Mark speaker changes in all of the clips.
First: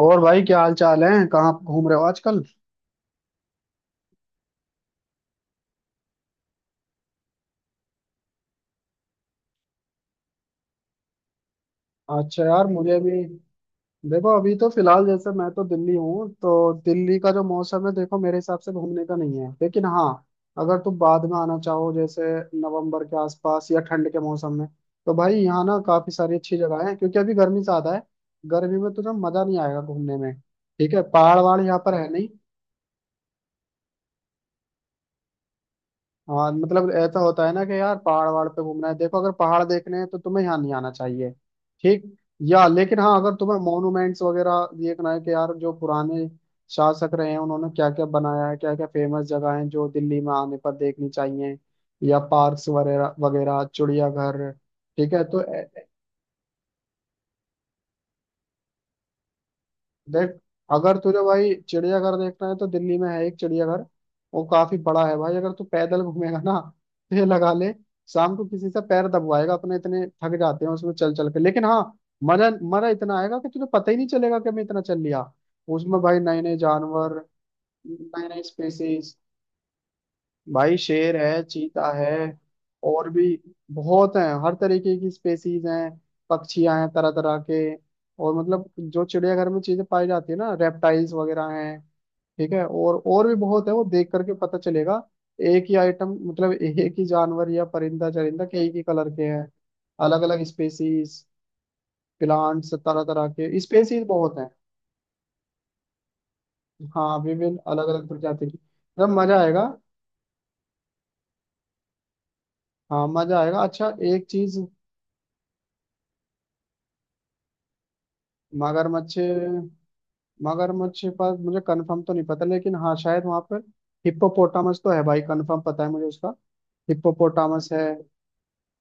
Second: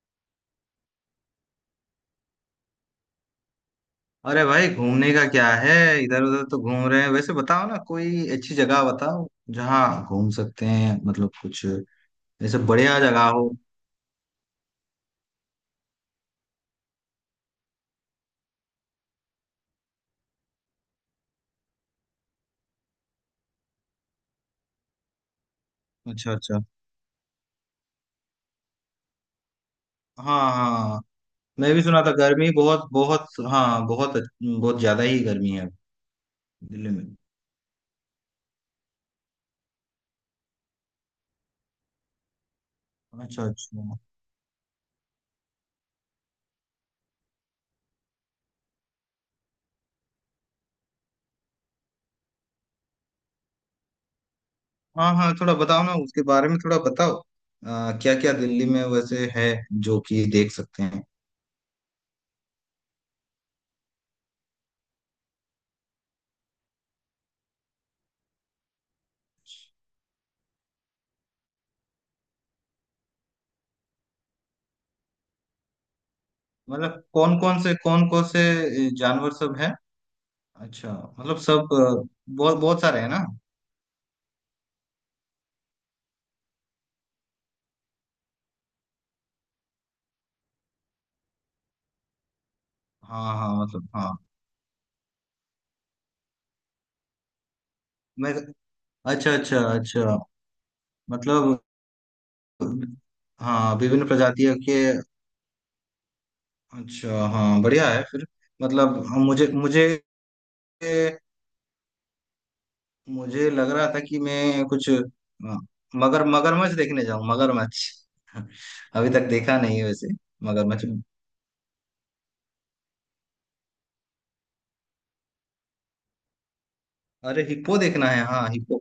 Speaker 1: और भाई क्या हाल चाल है। कहाँ घूम रहे हो आजकल?
Speaker 2: अरे भाई घूमने का क्या है। इधर उधर तो घूम रहे हैं। वैसे बताओ ना, कोई अच्छी जगह बताओ जहाँ घूम सकते हैं, मतलब कुछ
Speaker 1: अच्छा
Speaker 2: ऐसे
Speaker 1: यार, मुझे
Speaker 2: बढ़िया
Speaker 1: भी
Speaker 2: जगह हो।
Speaker 1: देखो अभी तो फिलहाल जैसे मैं तो दिल्ली हूँ, तो दिल्ली का जो मौसम है देखो मेरे हिसाब से घूमने का नहीं है। लेकिन हाँ, अगर तुम बाद में आना चाहो जैसे नवंबर के आसपास या ठंड के मौसम में, तो भाई यहाँ ना काफी
Speaker 2: अच्छा
Speaker 1: सारी अच्छी
Speaker 2: अच्छा।
Speaker 1: जगह है क्योंकि अभी गर्मी ज्यादा है। गर्मी में तुझे मजा नहीं आएगा घूमने में।
Speaker 2: हाँ हाँ
Speaker 1: ठीक
Speaker 2: हाँ।
Speaker 1: है, पहाड़ वहाड़
Speaker 2: मैं
Speaker 1: यहाँ
Speaker 2: भी
Speaker 1: पर
Speaker 2: सुना
Speaker 1: है
Speaker 2: था
Speaker 1: नहीं।
Speaker 2: गर्मी बहुत बहुत, हाँ बहुत बहुत ज्यादा ही गर्मी है
Speaker 1: हाँ मतलब
Speaker 2: दिल्ली में।
Speaker 1: ऐसा होता है ना कि यार पहाड़ वहाड़ पे घूमना है। देखो, अगर पहाड़ देखने हैं तो तुम्हें यहाँ नहीं आना चाहिए। ठीक, या लेकिन हाँ, अगर
Speaker 2: अच्छा
Speaker 1: तुम्हें
Speaker 2: अच्छा।
Speaker 1: मॉन्यूमेंट्स वगैरह देखना है कि यार जो पुराने शासक रहे हैं उन्होंने क्या क्या बनाया है, क्या क्या फेमस जगह हैं जो दिल्ली में आने पर देखनी चाहिए, या पार्क्स वगैरह वगैरह, चिड़ियाघर। ठीक
Speaker 2: हाँ
Speaker 1: है
Speaker 2: हाँ,
Speaker 1: तो
Speaker 2: थोड़ा बताओ ना उसके बारे में, थोड़ा बताओ क्या क्या दिल्ली में वैसे है जो कि
Speaker 1: देख,
Speaker 2: देख सकते
Speaker 1: अगर
Speaker 2: हैं।
Speaker 1: तुझे भाई चिड़ियाघर देखना है, तो दिल्ली में है एक चिड़ियाघर। वो काफी बड़ा है भाई। अगर तू पैदल घूमेगा ना, तो ये लगा ले, शाम को किसी से पैर दबवाएगा अपने, इतने थक जाते हैं उसमें चल चल के। लेकिन हाँ, मजा मजा इतना आएगा कि तुझे पता ही नहीं चलेगा कि मैं इतना चल लिया। उसमें भाई नए नए
Speaker 2: मतलब
Speaker 1: जानवर,
Speaker 2: कौन कौन से, कौन कौन
Speaker 1: नए नए
Speaker 2: से
Speaker 1: स्पेसीज।
Speaker 2: जानवर सब है।
Speaker 1: भाई
Speaker 2: अच्छा,
Speaker 1: शेर
Speaker 2: मतलब
Speaker 1: है,
Speaker 2: सब
Speaker 1: चीता है
Speaker 2: बहुत बहुत सारे
Speaker 1: और
Speaker 2: हैं
Speaker 1: भी
Speaker 2: ना।
Speaker 1: बहुत हैं। हर तरीके की स्पेसीज हैं। पक्षियां हैं तरह तरह के। और मतलब जो चिड़ियाघर में चीजें पाई जाती है ना, रेप्टाइल्स वगैरह हैं। ठीक है, और भी
Speaker 2: हाँ हाँ,
Speaker 1: बहुत है, वो
Speaker 2: मतलब
Speaker 1: देख
Speaker 2: हाँ।
Speaker 1: करके पता चलेगा। एक ही आइटम मतलब एक ही जानवर या परिंदा
Speaker 2: मैं,
Speaker 1: चरिंदा कई ही कलर के
Speaker 2: अच्छा
Speaker 1: हैं।
Speaker 2: अच्छा अच्छा।
Speaker 1: अलग अलग स्पेसीज,
Speaker 2: मतलब
Speaker 1: प्लांट्स तरह तरह के
Speaker 2: हाँ,
Speaker 1: स्पेसीज
Speaker 2: विभिन्न
Speaker 1: बहुत हैं।
Speaker 2: प्रजातियों के।
Speaker 1: हाँ
Speaker 2: अच्छा,
Speaker 1: विभिन्न
Speaker 2: हाँ
Speaker 1: अलग
Speaker 2: बढ़िया है
Speaker 1: अलग
Speaker 2: फिर।
Speaker 1: प्रजाति की,
Speaker 2: मतलब
Speaker 1: मतलब
Speaker 2: हाँ,
Speaker 1: मजा
Speaker 2: मुझे
Speaker 1: आएगा।
Speaker 2: मुझे
Speaker 1: हाँ मजा
Speaker 2: मुझे
Speaker 1: आएगा।
Speaker 2: लग रहा
Speaker 1: अच्छा
Speaker 2: था कि
Speaker 1: एक चीज
Speaker 2: मैं कुछ, हाँ, मगर मगरमच्छ देखने जाऊँ मगरमच्छ अभी
Speaker 1: मगरमच्छ,
Speaker 2: तक देखा नहीं है वैसे। मगरमच्छ।
Speaker 1: मगरमच्छ के पास मुझे कंफर्म तो नहीं पता, लेकिन हाँ शायद वहां पर हिप्पोपोटामस तो है भाई, कंफर्म पता है मुझे उसका।
Speaker 2: अरे
Speaker 1: हिप्पोपोटामस
Speaker 2: हिप्पो
Speaker 1: है,
Speaker 2: देखना है, हाँ हिप्पो।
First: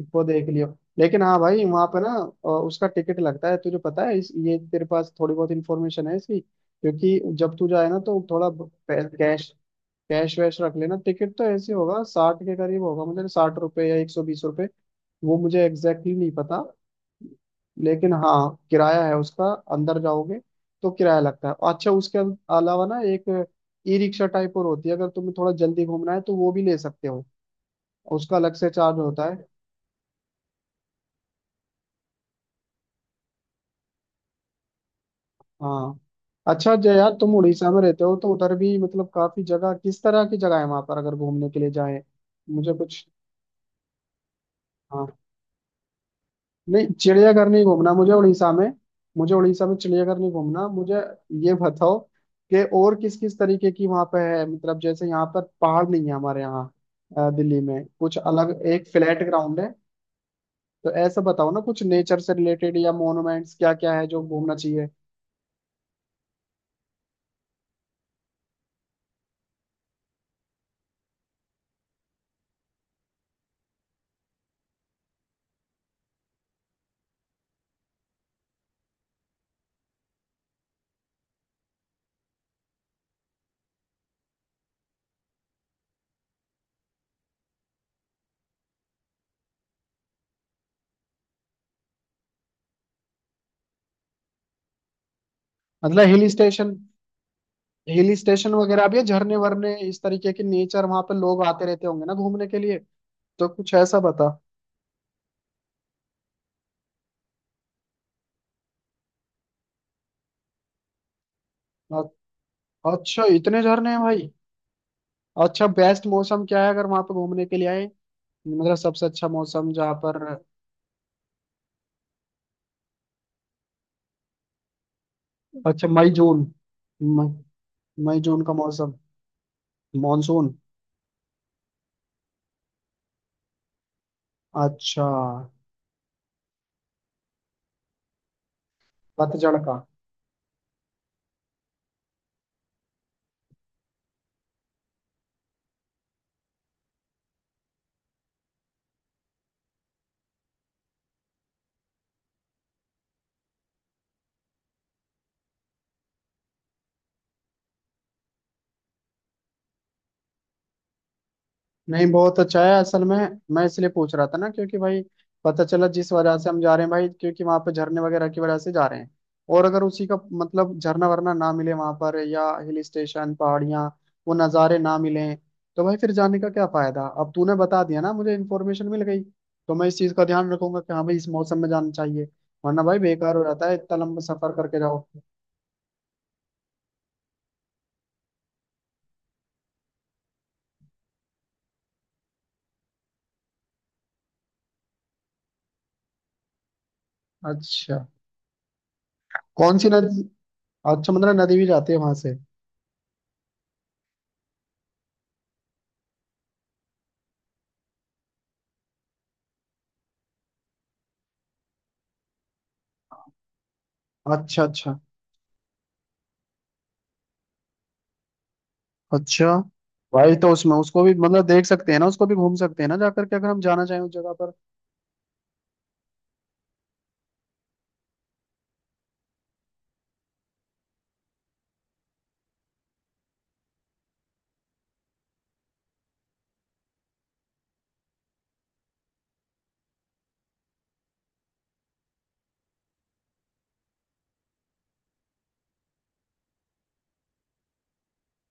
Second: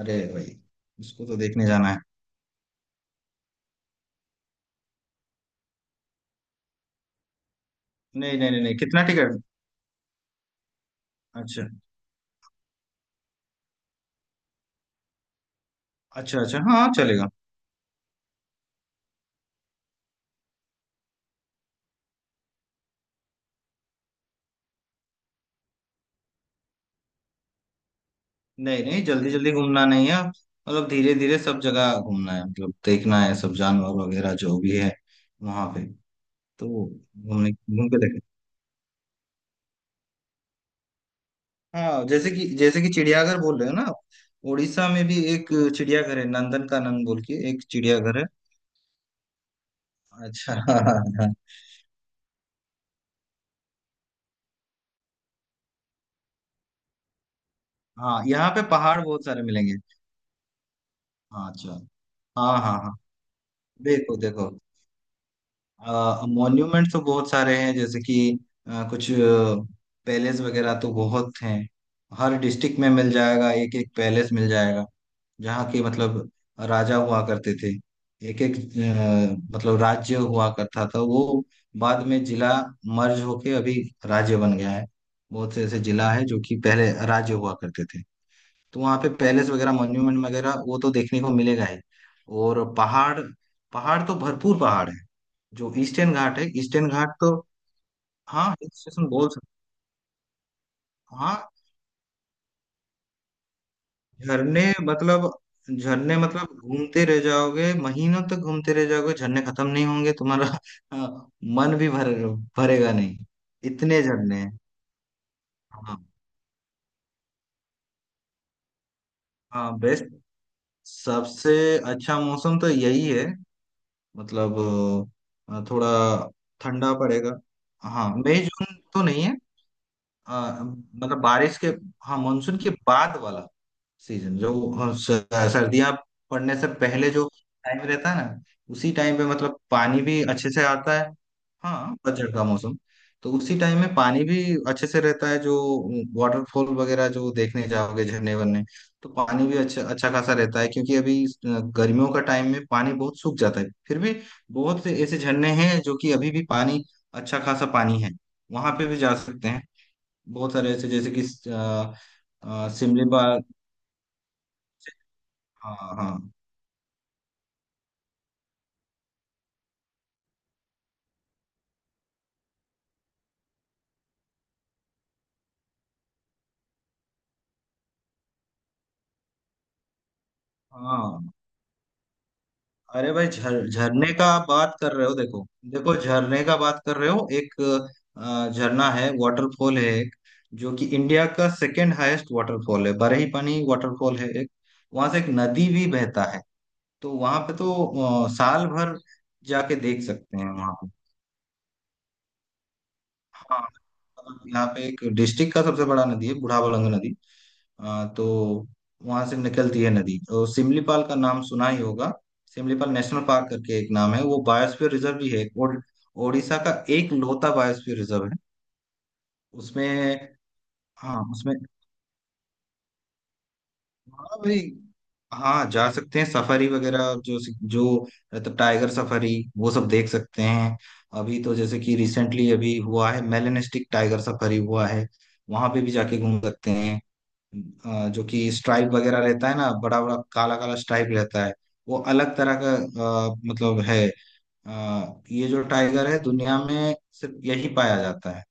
Speaker 2: अरे
Speaker 1: देख
Speaker 2: भाई
Speaker 1: लियो। लेकिन
Speaker 2: उसको तो
Speaker 1: हाँ भाई
Speaker 2: देखने
Speaker 1: वहां
Speaker 2: जाना है।
Speaker 1: पर ना उसका टिकट लगता है। तुझे पता है इस ये तेरे पास थोड़ी बहुत इन्फॉर्मेशन है इसकी, क्योंकि जब तू जाए ना तो
Speaker 2: नहीं
Speaker 1: थोड़ा
Speaker 2: नहीं नहीं नहीं कितना टिकट।
Speaker 1: कैश कैश वैश रख लेना। टिकट तो
Speaker 2: अच्छा
Speaker 1: ऐसे होगा 60 के करीब होगा, मुझे 60 रुपए या 120 रुपए, वो मुझे एग्जैक्टली नहीं
Speaker 2: अच्छा, अच्छा
Speaker 1: पता।
Speaker 2: हाँ चलेगा।
Speaker 1: लेकिन हाँ किराया है उसका, अंदर जाओगे तो किराया लगता है। अच्छा, उसके अलावा ना एक ई रिक्शा टाइप और होती है। अगर तुम्हें थोड़ा जल्दी घूमना है तो वो भी ले सकते हो, उसका अलग से
Speaker 2: नहीं
Speaker 1: चार्ज
Speaker 2: नहीं,
Speaker 1: होता
Speaker 2: जल्दी
Speaker 1: है।
Speaker 2: जल्दी घूमना नहीं है, मतलब धीरे धीरे सब जगह घूमना है, मतलब देखना है सब जानवर वगैरह जो भी है वहां पे
Speaker 1: हाँ,
Speaker 2: तो।
Speaker 1: अच्छा जय यार, तुम
Speaker 2: घूमने
Speaker 1: उड़ीसा में
Speaker 2: घूम के
Speaker 1: रहते हो
Speaker 2: देखें,
Speaker 1: तो उधर भी मतलब काफी जगह, किस तरह की जगह है वहां पर अगर घूमने के लिए जाए?
Speaker 2: हाँ जैसे कि,
Speaker 1: मुझे
Speaker 2: जैसे कि
Speaker 1: कुछ,
Speaker 2: चिड़ियाघर बोल रहे हो ना आप, उड़ीसा में
Speaker 1: हाँ
Speaker 2: भी एक चिड़ियाघर है, नंदन
Speaker 1: नहीं,
Speaker 2: कानन बोल के
Speaker 1: चिड़ियाघर
Speaker 2: एक
Speaker 1: नहीं घूमना मुझे
Speaker 2: चिड़ियाघर है।
Speaker 1: उड़ीसा में। मुझे उड़ीसा में चिड़ियाघर नहीं
Speaker 2: अच्छा
Speaker 1: घूमना, मुझे ये बताओ कि और किस किस तरीके की वहां पे है, मतलब जैसे यहाँ पर पहाड़ नहीं है हमारे यहाँ। दिल्ली में कुछ
Speaker 2: हाँ यहाँ
Speaker 1: अलग,
Speaker 2: पे
Speaker 1: एक
Speaker 2: पहाड़
Speaker 1: फ्लैट
Speaker 2: बहुत सारे
Speaker 1: ग्राउंड है।
Speaker 2: मिलेंगे।
Speaker 1: तो ऐसा बताओ
Speaker 2: हाँ
Speaker 1: ना
Speaker 2: अच्छा।
Speaker 1: कुछ नेचर से
Speaker 2: हाँ
Speaker 1: रिलेटेड,
Speaker 2: हाँ
Speaker 1: या
Speaker 2: हाँ।
Speaker 1: मोन्यूमेंट्स क्या क्या है
Speaker 2: देखो
Speaker 1: जो
Speaker 2: देखो,
Speaker 1: घूमना चाहिए।
Speaker 2: मॉन्यूमेंट तो बहुत सारे हैं, जैसे कि कुछ पैलेस वगैरह तो बहुत हैं। हर डिस्ट्रिक्ट में मिल जाएगा, एक एक पैलेस मिल जाएगा जहाँ के मतलब राजा हुआ करते थे। एक एक मतलब राज्य हुआ करता था वो, बाद में जिला मर्ज होके अभी राज्य बन गया है। बहुत से ऐसे जिला है जो कि पहले राज्य हुआ करते थे। तो वहाँ पे पैलेस वगैरह, मॉन्यूमेंट वगैरह वो तो देखने को मिलेगा ही। और पहाड़, पहाड़ तो भरपूर पहाड़ है। जो
Speaker 1: मतलब
Speaker 2: ईस्टर्न
Speaker 1: हिल
Speaker 2: घाट है,
Speaker 1: स्टेशन,
Speaker 2: ईस्टर्न घाट तो।
Speaker 1: हिल
Speaker 2: हाँ
Speaker 1: स्टेशन
Speaker 2: हिल
Speaker 1: वगैरह भी है?
Speaker 2: स्टेशन बोल
Speaker 1: झरने
Speaker 2: सकते
Speaker 1: वरने इस तरीके के नेचर, वहां पे
Speaker 2: हो।
Speaker 1: लोग
Speaker 2: हाँ
Speaker 1: आते रहते होंगे ना घूमने के लिए? तो कुछ ऐसा बता।
Speaker 2: झरने मतलब, झरने मतलब घूमते रह जाओगे, महीनों तक घूमते रह जाओगे, झरने खत्म नहीं होंगे तुम्हारा हाँ, मन भी
Speaker 1: अ-
Speaker 2: भर भरेगा नहीं।
Speaker 1: अच्छा इतने झरने हैं
Speaker 2: इतने
Speaker 1: भाई!
Speaker 2: झरने हैं।
Speaker 1: अच्छा
Speaker 2: हाँ
Speaker 1: बेस्ट मौसम क्या है अगर वहां पे घूमने के लिए आए, मतलब सबसे अच्छा मौसम
Speaker 2: हाँ,
Speaker 1: जहाँ
Speaker 2: बेस्ट
Speaker 1: पर।
Speaker 2: सबसे अच्छा मौसम तो यही है मतलब
Speaker 1: अच्छा
Speaker 2: थोड़ा
Speaker 1: मई जून,
Speaker 2: ठंडा
Speaker 1: मई
Speaker 2: पड़ेगा। हाँ
Speaker 1: मई
Speaker 2: मई
Speaker 1: जून का
Speaker 2: जून
Speaker 1: मौसम?
Speaker 2: तो नहीं है, अ,
Speaker 1: मॉनसून?
Speaker 2: मतलब बारिश के, हाँ मानसून के बाद वाला सीजन जो, हाँ,
Speaker 1: अच्छा,
Speaker 2: सर्दियाँ पड़ने से पहले जो टाइम रहता है ना, उसी टाइम पे
Speaker 1: पतझड़
Speaker 2: मतलब
Speaker 1: का।
Speaker 2: पानी भी अच्छे से आता है। हाँ पतझड़ का मौसम, तो उसी टाइम में पानी भी अच्छे से रहता है जो वाटरफॉल वगैरह जो देखने जाओगे, झरने वरने, तो पानी भी अच्छा अच्छा खासा रहता है, क्योंकि अभी गर्मियों का टाइम में पानी बहुत सूख जाता है। फिर भी बहुत से ऐसे झरने हैं जो कि अभी भी पानी, अच्छा खासा पानी है, वहां पे भी जा सकते हैं। बहुत सारे ऐसे, जैसे कि अ,
Speaker 1: नहीं, बहुत अच्छा है असल में।
Speaker 2: सिमलीपाल।
Speaker 1: मैं इसलिए पूछ रहा था ना, क्योंकि भाई पता
Speaker 2: हाँ
Speaker 1: चला जिस
Speaker 2: हाँ
Speaker 1: वजह से हम जा रहे हैं भाई, क्योंकि वहां पे झरने वगैरह की वजह से जा रहे हैं। और अगर उसी का मतलब झरना वरना ना मिले वहां पर, या हिल स्टेशन पहाड़ियाँ वो नज़ारे ना मिले, तो भाई फिर जाने का क्या फायदा। अब तूने बता दिया ना मुझे, इन्फॉर्मेशन मिल गई। तो मैं इस चीज़ का ध्यान रखूंगा कि हाँ भाई इस
Speaker 2: हाँ।
Speaker 1: मौसम में जाना चाहिए, वरना भाई
Speaker 2: अरे भाई
Speaker 1: बेकार हो
Speaker 2: झर
Speaker 1: जाता है इतना
Speaker 2: झरने
Speaker 1: लंबा
Speaker 2: का आप
Speaker 1: सफर
Speaker 2: बात
Speaker 1: करके
Speaker 2: कर
Speaker 1: जाओ।
Speaker 2: रहे हो, देखो देखो झरने का बात कर रहे हो, एक झरना है, वाटरफॉल है एक जो कि इंडिया का सेकेंड हाईएस्ट वाटरफॉल है, बरही पानी वाटरफॉल है एक। वहां से एक नदी भी बहता है, तो वहां पे तो
Speaker 1: अच्छा
Speaker 2: साल भर जाके
Speaker 1: कौन सी
Speaker 2: देख
Speaker 1: नदी?
Speaker 2: सकते हैं वहां पे।
Speaker 1: अच्छा मतलब नदी भी जाती है वहां से।
Speaker 2: हाँ मतलब यहाँ पे एक डिस्ट्रिक्ट का सबसे बड़ा नदी है, बुढ़ाबलंग नदी, तो वहां से निकलती है नदी। और सिमलीपाल का नाम सुना ही होगा, सिमलीपाल नेशनल पार्क करके एक नाम है। वो
Speaker 1: अच्छा
Speaker 2: बायोस्फीयर
Speaker 1: अच्छा
Speaker 2: रिजर्व भी है एक और, ओडिशा का एक लौता बायोस्फीयर रिजर्व है
Speaker 1: अच्छा,
Speaker 2: उसमें।
Speaker 1: भाई तो उसमें उसको भी
Speaker 2: हाँ
Speaker 1: मतलब
Speaker 2: उसमें,
Speaker 1: देख सकते हैं ना, उसको भी घूम सकते हैं ना जाकर के, अगर हम जाना चाहें उस जगह
Speaker 2: हाँ
Speaker 1: पर।
Speaker 2: भाई हाँ जा सकते हैं। सफारी वगैरह जो, जो मतलब टाइगर सफारी, वो सब देख सकते हैं। अभी तो जैसे कि रिसेंटली अभी हुआ है, मेलेनिस्टिक टाइगर सफारी हुआ है, वहां पे भी जाके घूम सकते हैं। जो कि स्ट्राइप वगैरह रहता है ना, बड़ा बड़ा काला काला स्ट्राइप रहता है। वो अलग तरह का मतलब है ये जो टाइगर है दुनिया में सिर्फ यही पाया जाता है।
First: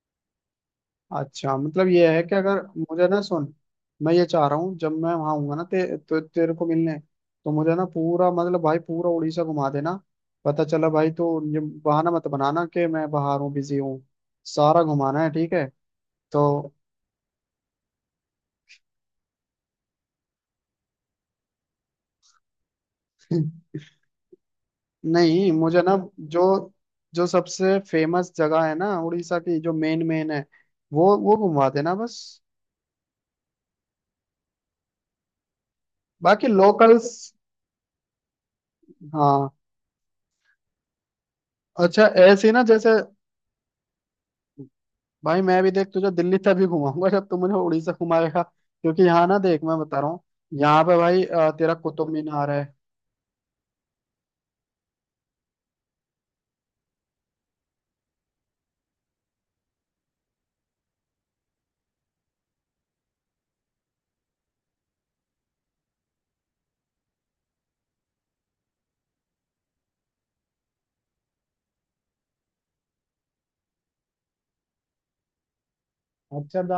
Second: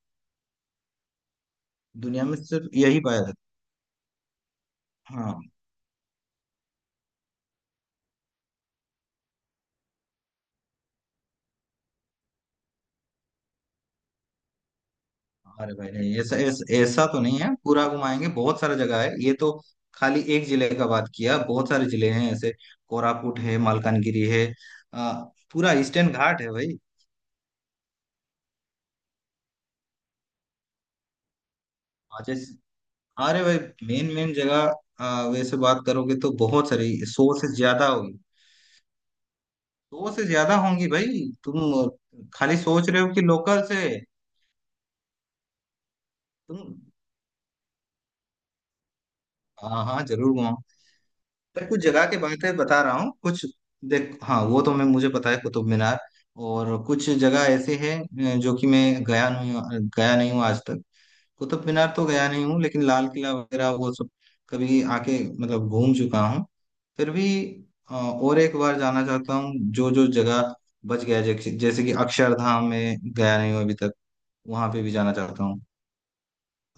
Speaker 1: अच्छा मतलब ये है
Speaker 2: दुनिया
Speaker 1: कि
Speaker 2: में
Speaker 1: अगर
Speaker 2: सिर्फ यही
Speaker 1: मुझे
Speaker 2: पाया
Speaker 1: ना
Speaker 2: जाता
Speaker 1: सुन, मैं ये चाह रहा हूँ जब मैं
Speaker 2: है।
Speaker 1: वहां
Speaker 2: हाँ।
Speaker 1: आऊंगा ना तेरे को मिलने, तो मुझे ना पूरा मतलब भाई पूरा उड़ीसा घुमा देना। पता चला भाई तो ये बहाना मत बनाना कि मैं बाहर हूँ बिजी हूँ, सारा घुमाना है, ठीक है
Speaker 2: अरे भाई नहीं, ऐसा
Speaker 1: तो?
Speaker 2: ऐसा ऐसा तो नहीं है, पूरा घुमाएंगे, बहुत सारा जगह है ये तो। खाली एक जिले का बात किया, बहुत सारे जिले हैं ऐसे, कोरापुट है, मालकानगिरी है, अ,
Speaker 1: नहीं,
Speaker 2: पूरा
Speaker 1: मुझे ना
Speaker 2: ईस्टर्न घाट
Speaker 1: जो,
Speaker 2: है
Speaker 1: जो सबसे फेमस जगह है ना उड़ीसा की, जो मेन मेन है वो घुमा देना बस,
Speaker 2: भाई। हाँ, अरे भाई मेन मेन जगह, वैसे बात करोगे तो
Speaker 1: बाकी
Speaker 2: बहुत सारी,
Speaker 1: लोकल्स।
Speaker 2: सौ से ज्यादा होगी,
Speaker 1: हाँ,
Speaker 2: सौ से ज्यादा होंगी भाई। तुम
Speaker 1: अच्छा ऐसे ही
Speaker 2: खाली
Speaker 1: ना जैसे।
Speaker 2: सोच रहे हो कि लोकल से।
Speaker 1: भाई मैं भी देख, तुझे दिल्ली तभी
Speaker 2: तुम,
Speaker 1: घुमाऊंगा जब तू मुझे उड़ीसा घुमाएगा, क्योंकि यहाँ ना देख मैं
Speaker 2: हाँ
Speaker 1: बता
Speaker 2: हाँ
Speaker 1: रहा हूँ,
Speaker 2: जरूर घुमाओ,
Speaker 1: यहाँ पे भाई
Speaker 2: पर
Speaker 1: तेरा
Speaker 2: कुछ जगह
Speaker 1: कुतुब
Speaker 2: के
Speaker 1: मीनार
Speaker 2: बातें
Speaker 1: है।
Speaker 2: बता रहा हूँ कुछ। देख हाँ, वो तो मैं मुझे पता है कुतुब मीनार। और कुछ जगह ऐसे हैं जो कि मैं गया नहीं, गया नहीं हूँ आज तक। कुतुब मीनार तो गया नहीं हूँ, लेकिन लाल किला वगैरह वो सब कभी आके मतलब घूम चुका हूँ। फिर भी और एक बार जाना चाहता हूँ, जो जो जगह बच गया है, जैसे जैसे कि अक्षरधाम में गया नहीं हूँ अभी तक, वहां पे भी जाना चाहता हूँ।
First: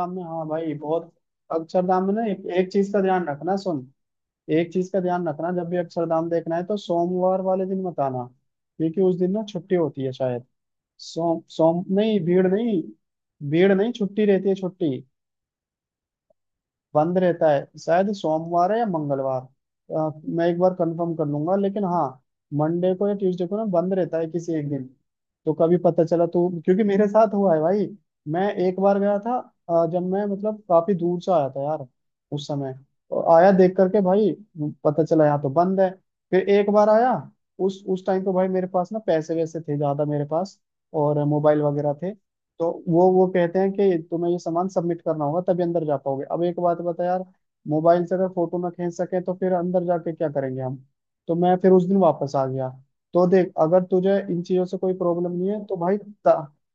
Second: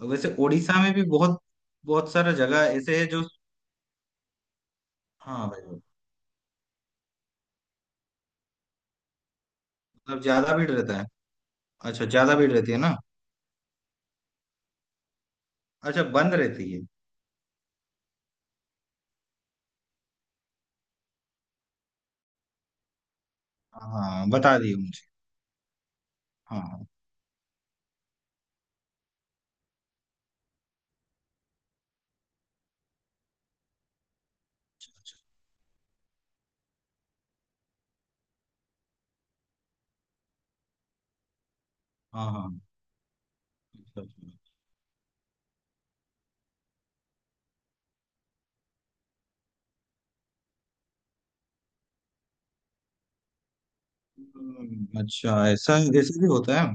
Speaker 2: और
Speaker 1: में,
Speaker 2: वैसे
Speaker 1: हाँ भाई
Speaker 2: उड़ीसा में भी
Speaker 1: बहुत।
Speaker 2: बहुत
Speaker 1: अक्षरधाम में
Speaker 2: बहुत
Speaker 1: ना
Speaker 2: सारा जगह
Speaker 1: एक चीज
Speaker 2: ऐसे
Speaker 1: का
Speaker 2: है जो।
Speaker 1: ध्यान रखना सुन, एक चीज का ध्यान
Speaker 2: हाँ
Speaker 1: रखना। जब भी
Speaker 2: भाई,
Speaker 1: अक्षरधाम देखना है तो सोमवार वाले दिन मत आना, क्योंकि उस दिन ना छुट्टी होती है
Speaker 2: मतलब
Speaker 1: शायद।
Speaker 2: ज्यादा भीड़ रहता है।
Speaker 1: सोम सोम
Speaker 2: अच्छा
Speaker 1: नहीं,
Speaker 2: ज्यादा
Speaker 1: भीड़
Speaker 2: भीड़ रहती है
Speaker 1: नहीं,
Speaker 2: ना।
Speaker 1: भीड़ नहीं, छुट्टी रहती है, छुट्टी।
Speaker 2: अच्छा बंद रहती है।
Speaker 1: बंद रहता है शायद, सोमवार है या मंगलवार, मैं एक बार कंफर्म कर लूंगा। लेकिन हाँ मंडे को या ट्यूसडे को ना बंद रहता है
Speaker 2: हाँ
Speaker 1: किसी
Speaker 2: बता
Speaker 1: एक
Speaker 2: दिए
Speaker 1: दिन।
Speaker 2: मुझे।
Speaker 1: तो कभी पता चला तो,
Speaker 2: हाँ
Speaker 1: क्योंकि
Speaker 2: हाँ।
Speaker 1: मेरे साथ हुआ है भाई, मैं एक बार गया था। जब मैं मतलब काफी दूर से आया था यार उस समय, और आया देख करके भाई पता चला यहाँ तो बंद है। फिर एक बार आया, उस टाइम पे भाई मेरे पास ना पैसे वैसे थे ज्यादा मेरे पास, और मोबाइल वगैरह थे।
Speaker 2: हाँ हाँ।
Speaker 1: तो वो कहते हैं कि
Speaker 2: अच्छा
Speaker 1: तुम्हें
Speaker 2: अच्छा।
Speaker 1: ये सामान सबमिट करना होगा तभी अंदर जा पाओगे। अब एक बात बता यार, मोबाइल से अगर फोटो ना खींच सके तो फिर अंदर जाके क्या करेंगे हम? तो मैं फिर उस दिन वापस आ गया। तो देख, अगर तुझे इन चीजों से कोई प्रॉब्लम
Speaker 2: अच्छा
Speaker 1: नहीं है तो
Speaker 2: ऐसा,
Speaker 1: भाई
Speaker 2: ऐसे भी होता है।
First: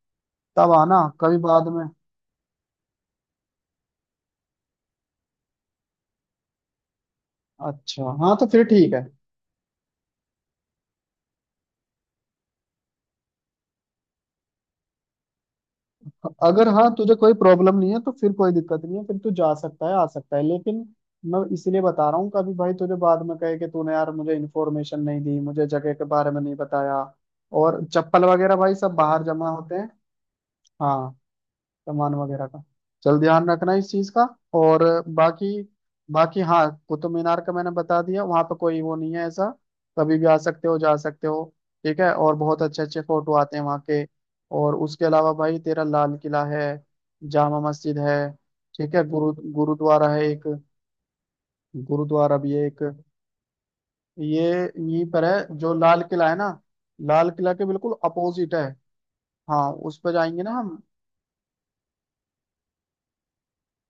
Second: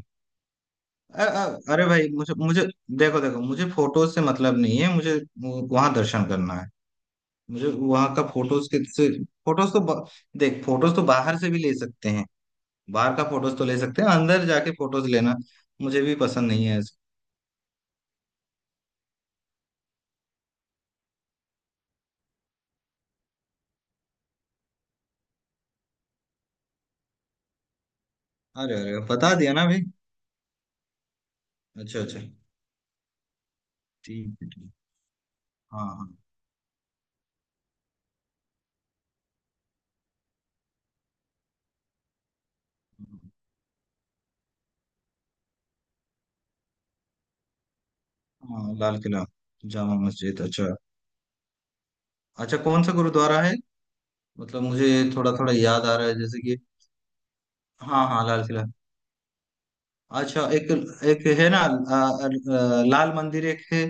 Speaker 1: तब आना कभी बाद में।
Speaker 2: अरे भाई मुझे मुझे, देखो देखो, मुझे फोटोज से मतलब नहीं है, मुझे वहां दर्शन करना है। मुझे
Speaker 1: अच्छा
Speaker 2: वहां का
Speaker 1: हाँ तो फिर
Speaker 2: फोटोज के
Speaker 1: ठीक है।
Speaker 2: से, फोटोज तो ब- देख फोटोज तो बाहर से भी ले सकते हैं। बाहर का फोटोज तो ले सकते हैं, अंदर जाके फोटोज लेना मुझे भी पसंद नहीं
Speaker 1: अगर
Speaker 2: है
Speaker 1: हाँ
Speaker 2: ऐसा।
Speaker 1: तुझे कोई प्रॉब्लम नहीं है तो फिर कोई दिक्कत नहीं है, फिर तू जा सकता है आ सकता है, लेकिन मैं इसलिए बता रहा हूँ कभी भाई तुझे बाद में कहे कि तूने यार मुझे इन्फॉर्मेशन नहीं दी, मुझे जगह के बारे में नहीं बताया। और चप्पल वगैरह भाई
Speaker 2: अरे
Speaker 1: सब
Speaker 2: अरे
Speaker 1: बाहर
Speaker 2: बता
Speaker 1: जमा
Speaker 2: दिया ना
Speaker 1: होते
Speaker 2: भाई।
Speaker 1: हैं हाँ,
Speaker 2: अच्छा
Speaker 1: सामान
Speaker 2: अच्छा।
Speaker 1: वगैरह का। चल ध्यान रखना इस चीज का।
Speaker 2: ठीक है ठीक।
Speaker 1: और बाकी,
Speaker 2: हाँ हाँ।
Speaker 1: बाकी हाँ, कुतुब मीनार का मैंने बता दिया, वहां पर कोई वो नहीं है ऐसा, कभी भी आ सकते हो जा सकते हो। ठीक है, और बहुत अच्छे अच्छे फोटो आते हैं वहाँ के। और उसके अलावा भाई तेरा लाल किला है, जामा मस्जिद है।
Speaker 2: हाँ हाँ,
Speaker 1: ठीक
Speaker 2: लाल
Speaker 1: है,
Speaker 2: किला।
Speaker 1: गुरु
Speaker 2: जामा
Speaker 1: गुरुद्वारा है
Speaker 2: मस्जिद,
Speaker 1: एक,
Speaker 2: अच्छा
Speaker 1: गुरुद्वारा भी
Speaker 2: अच्छा,
Speaker 1: है एक।
Speaker 2: कौन सा गुरुद्वारा है।
Speaker 1: ये
Speaker 2: मतलब मुझे
Speaker 1: यहीं पर
Speaker 2: थोड़ा थोड़ा
Speaker 1: है जो
Speaker 2: याद आ
Speaker 1: लाल
Speaker 2: रहा है,
Speaker 1: किला है
Speaker 2: जैसे
Speaker 1: ना,
Speaker 2: कि
Speaker 1: लाल किला के बिल्कुल
Speaker 2: हाँ हाँ लाल
Speaker 1: अपोजिट है।
Speaker 2: किला।
Speaker 1: हाँ उस पर
Speaker 2: अच्छा
Speaker 1: जाएंगे ना
Speaker 2: एक,
Speaker 1: हम।
Speaker 2: एक है ना आ, आ, लाल मंदिर एक है।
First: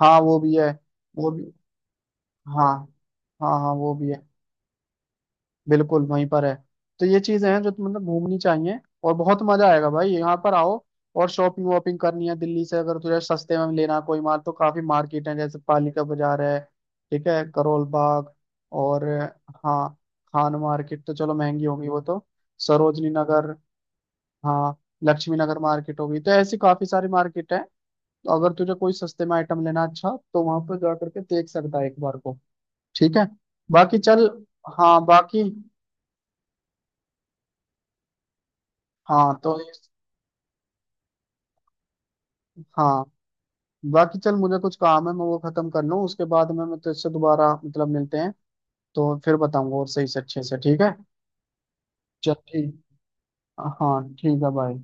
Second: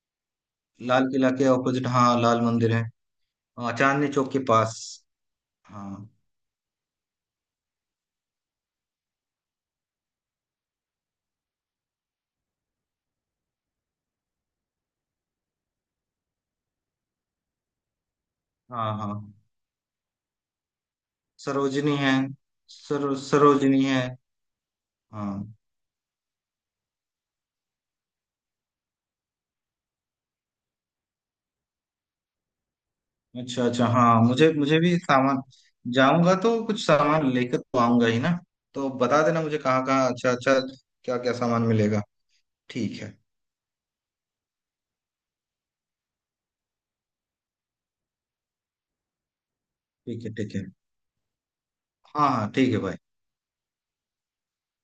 Speaker 1: हाँ वो भी है,
Speaker 2: लाल किला
Speaker 1: वो
Speaker 2: के
Speaker 1: भी,
Speaker 2: ऑपोजिट हाँ लाल
Speaker 1: हाँ
Speaker 2: मंदिर है।
Speaker 1: हाँ, हाँ
Speaker 2: हाँ,
Speaker 1: वो
Speaker 2: चांदनी
Speaker 1: भी है,
Speaker 2: चौक के पास।
Speaker 1: बिल्कुल
Speaker 2: हाँ
Speaker 1: वहीं पर है। तो ये चीजें हैं जो तो मतलब घूमनी चाहिए, और बहुत मजा आएगा भाई, यहाँ पर आओ। और शॉपिंग वॉपिंग करनी है दिल्ली से, अगर तुझे सस्ते में लेना कोई माल, तो काफी मार्केट है जैसे पालिका बाजार है। ठीक है, करोल बाग,
Speaker 2: हाँ
Speaker 1: और
Speaker 2: हाँ।
Speaker 1: हाँ, खान मार्केट तो चलो महंगी होगी
Speaker 2: सरोजनी
Speaker 1: वो
Speaker 2: है,
Speaker 1: तो। सरोजनी नगर,
Speaker 2: सरोजनी है।
Speaker 1: हाँ, लक्ष्मी
Speaker 2: हाँ
Speaker 1: नगर मार्केट होगी, तो ऐसी काफी सारी मार्केट है। तो अगर तुझे कोई सस्ते में आइटम लेना, अच्छा तो वहां पर जा करके देख सकता है एक बार को। ठीक है,
Speaker 2: अच्छा अच्छा,
Speaker 1: बाकी
Speaker 2: हाँ
Speaker 1: चल,
Speaker 2: मुझे मुझे भी
Speaker 1: हाँ बाकी,
Speaker 2: सामान, जाऊंगा तो कुछ सामान लेकर तो आऊंगा ही ना, तो बता
Speaker 1: हाँ
Speaker 2: देना
Speaker 1: तो,
Speaker 2: मुझे कहाँ कहाँ, अच्छा अच्छा, क्या क्या सामान मिलेगा। ठीक
Speaker 1: हाँ
Speaker 2: है।
Speaker 1: बाकी चल, मुझे कुछ काम है, मैं वो खत्म कर लूँ, उसके बाद में मैं तुझसे दोबारा मतलब मिलते हैं। तो फिर बताऊंगा और सही से
Speaker 2: ठीक है
Speaker 1: अच्छे
Speaker 2: ठीक
Speaker 1: से,
Speaker 2: है।
Speaker 1: ठीक है?
Speaker 2: हाँ
Speaker 1: चल
Speaker 2: हाँ ठीक है
Speaker 1: ठीक,
Speaker 2: भाई।
Speaker 1: हाँ ठीक है, बाय।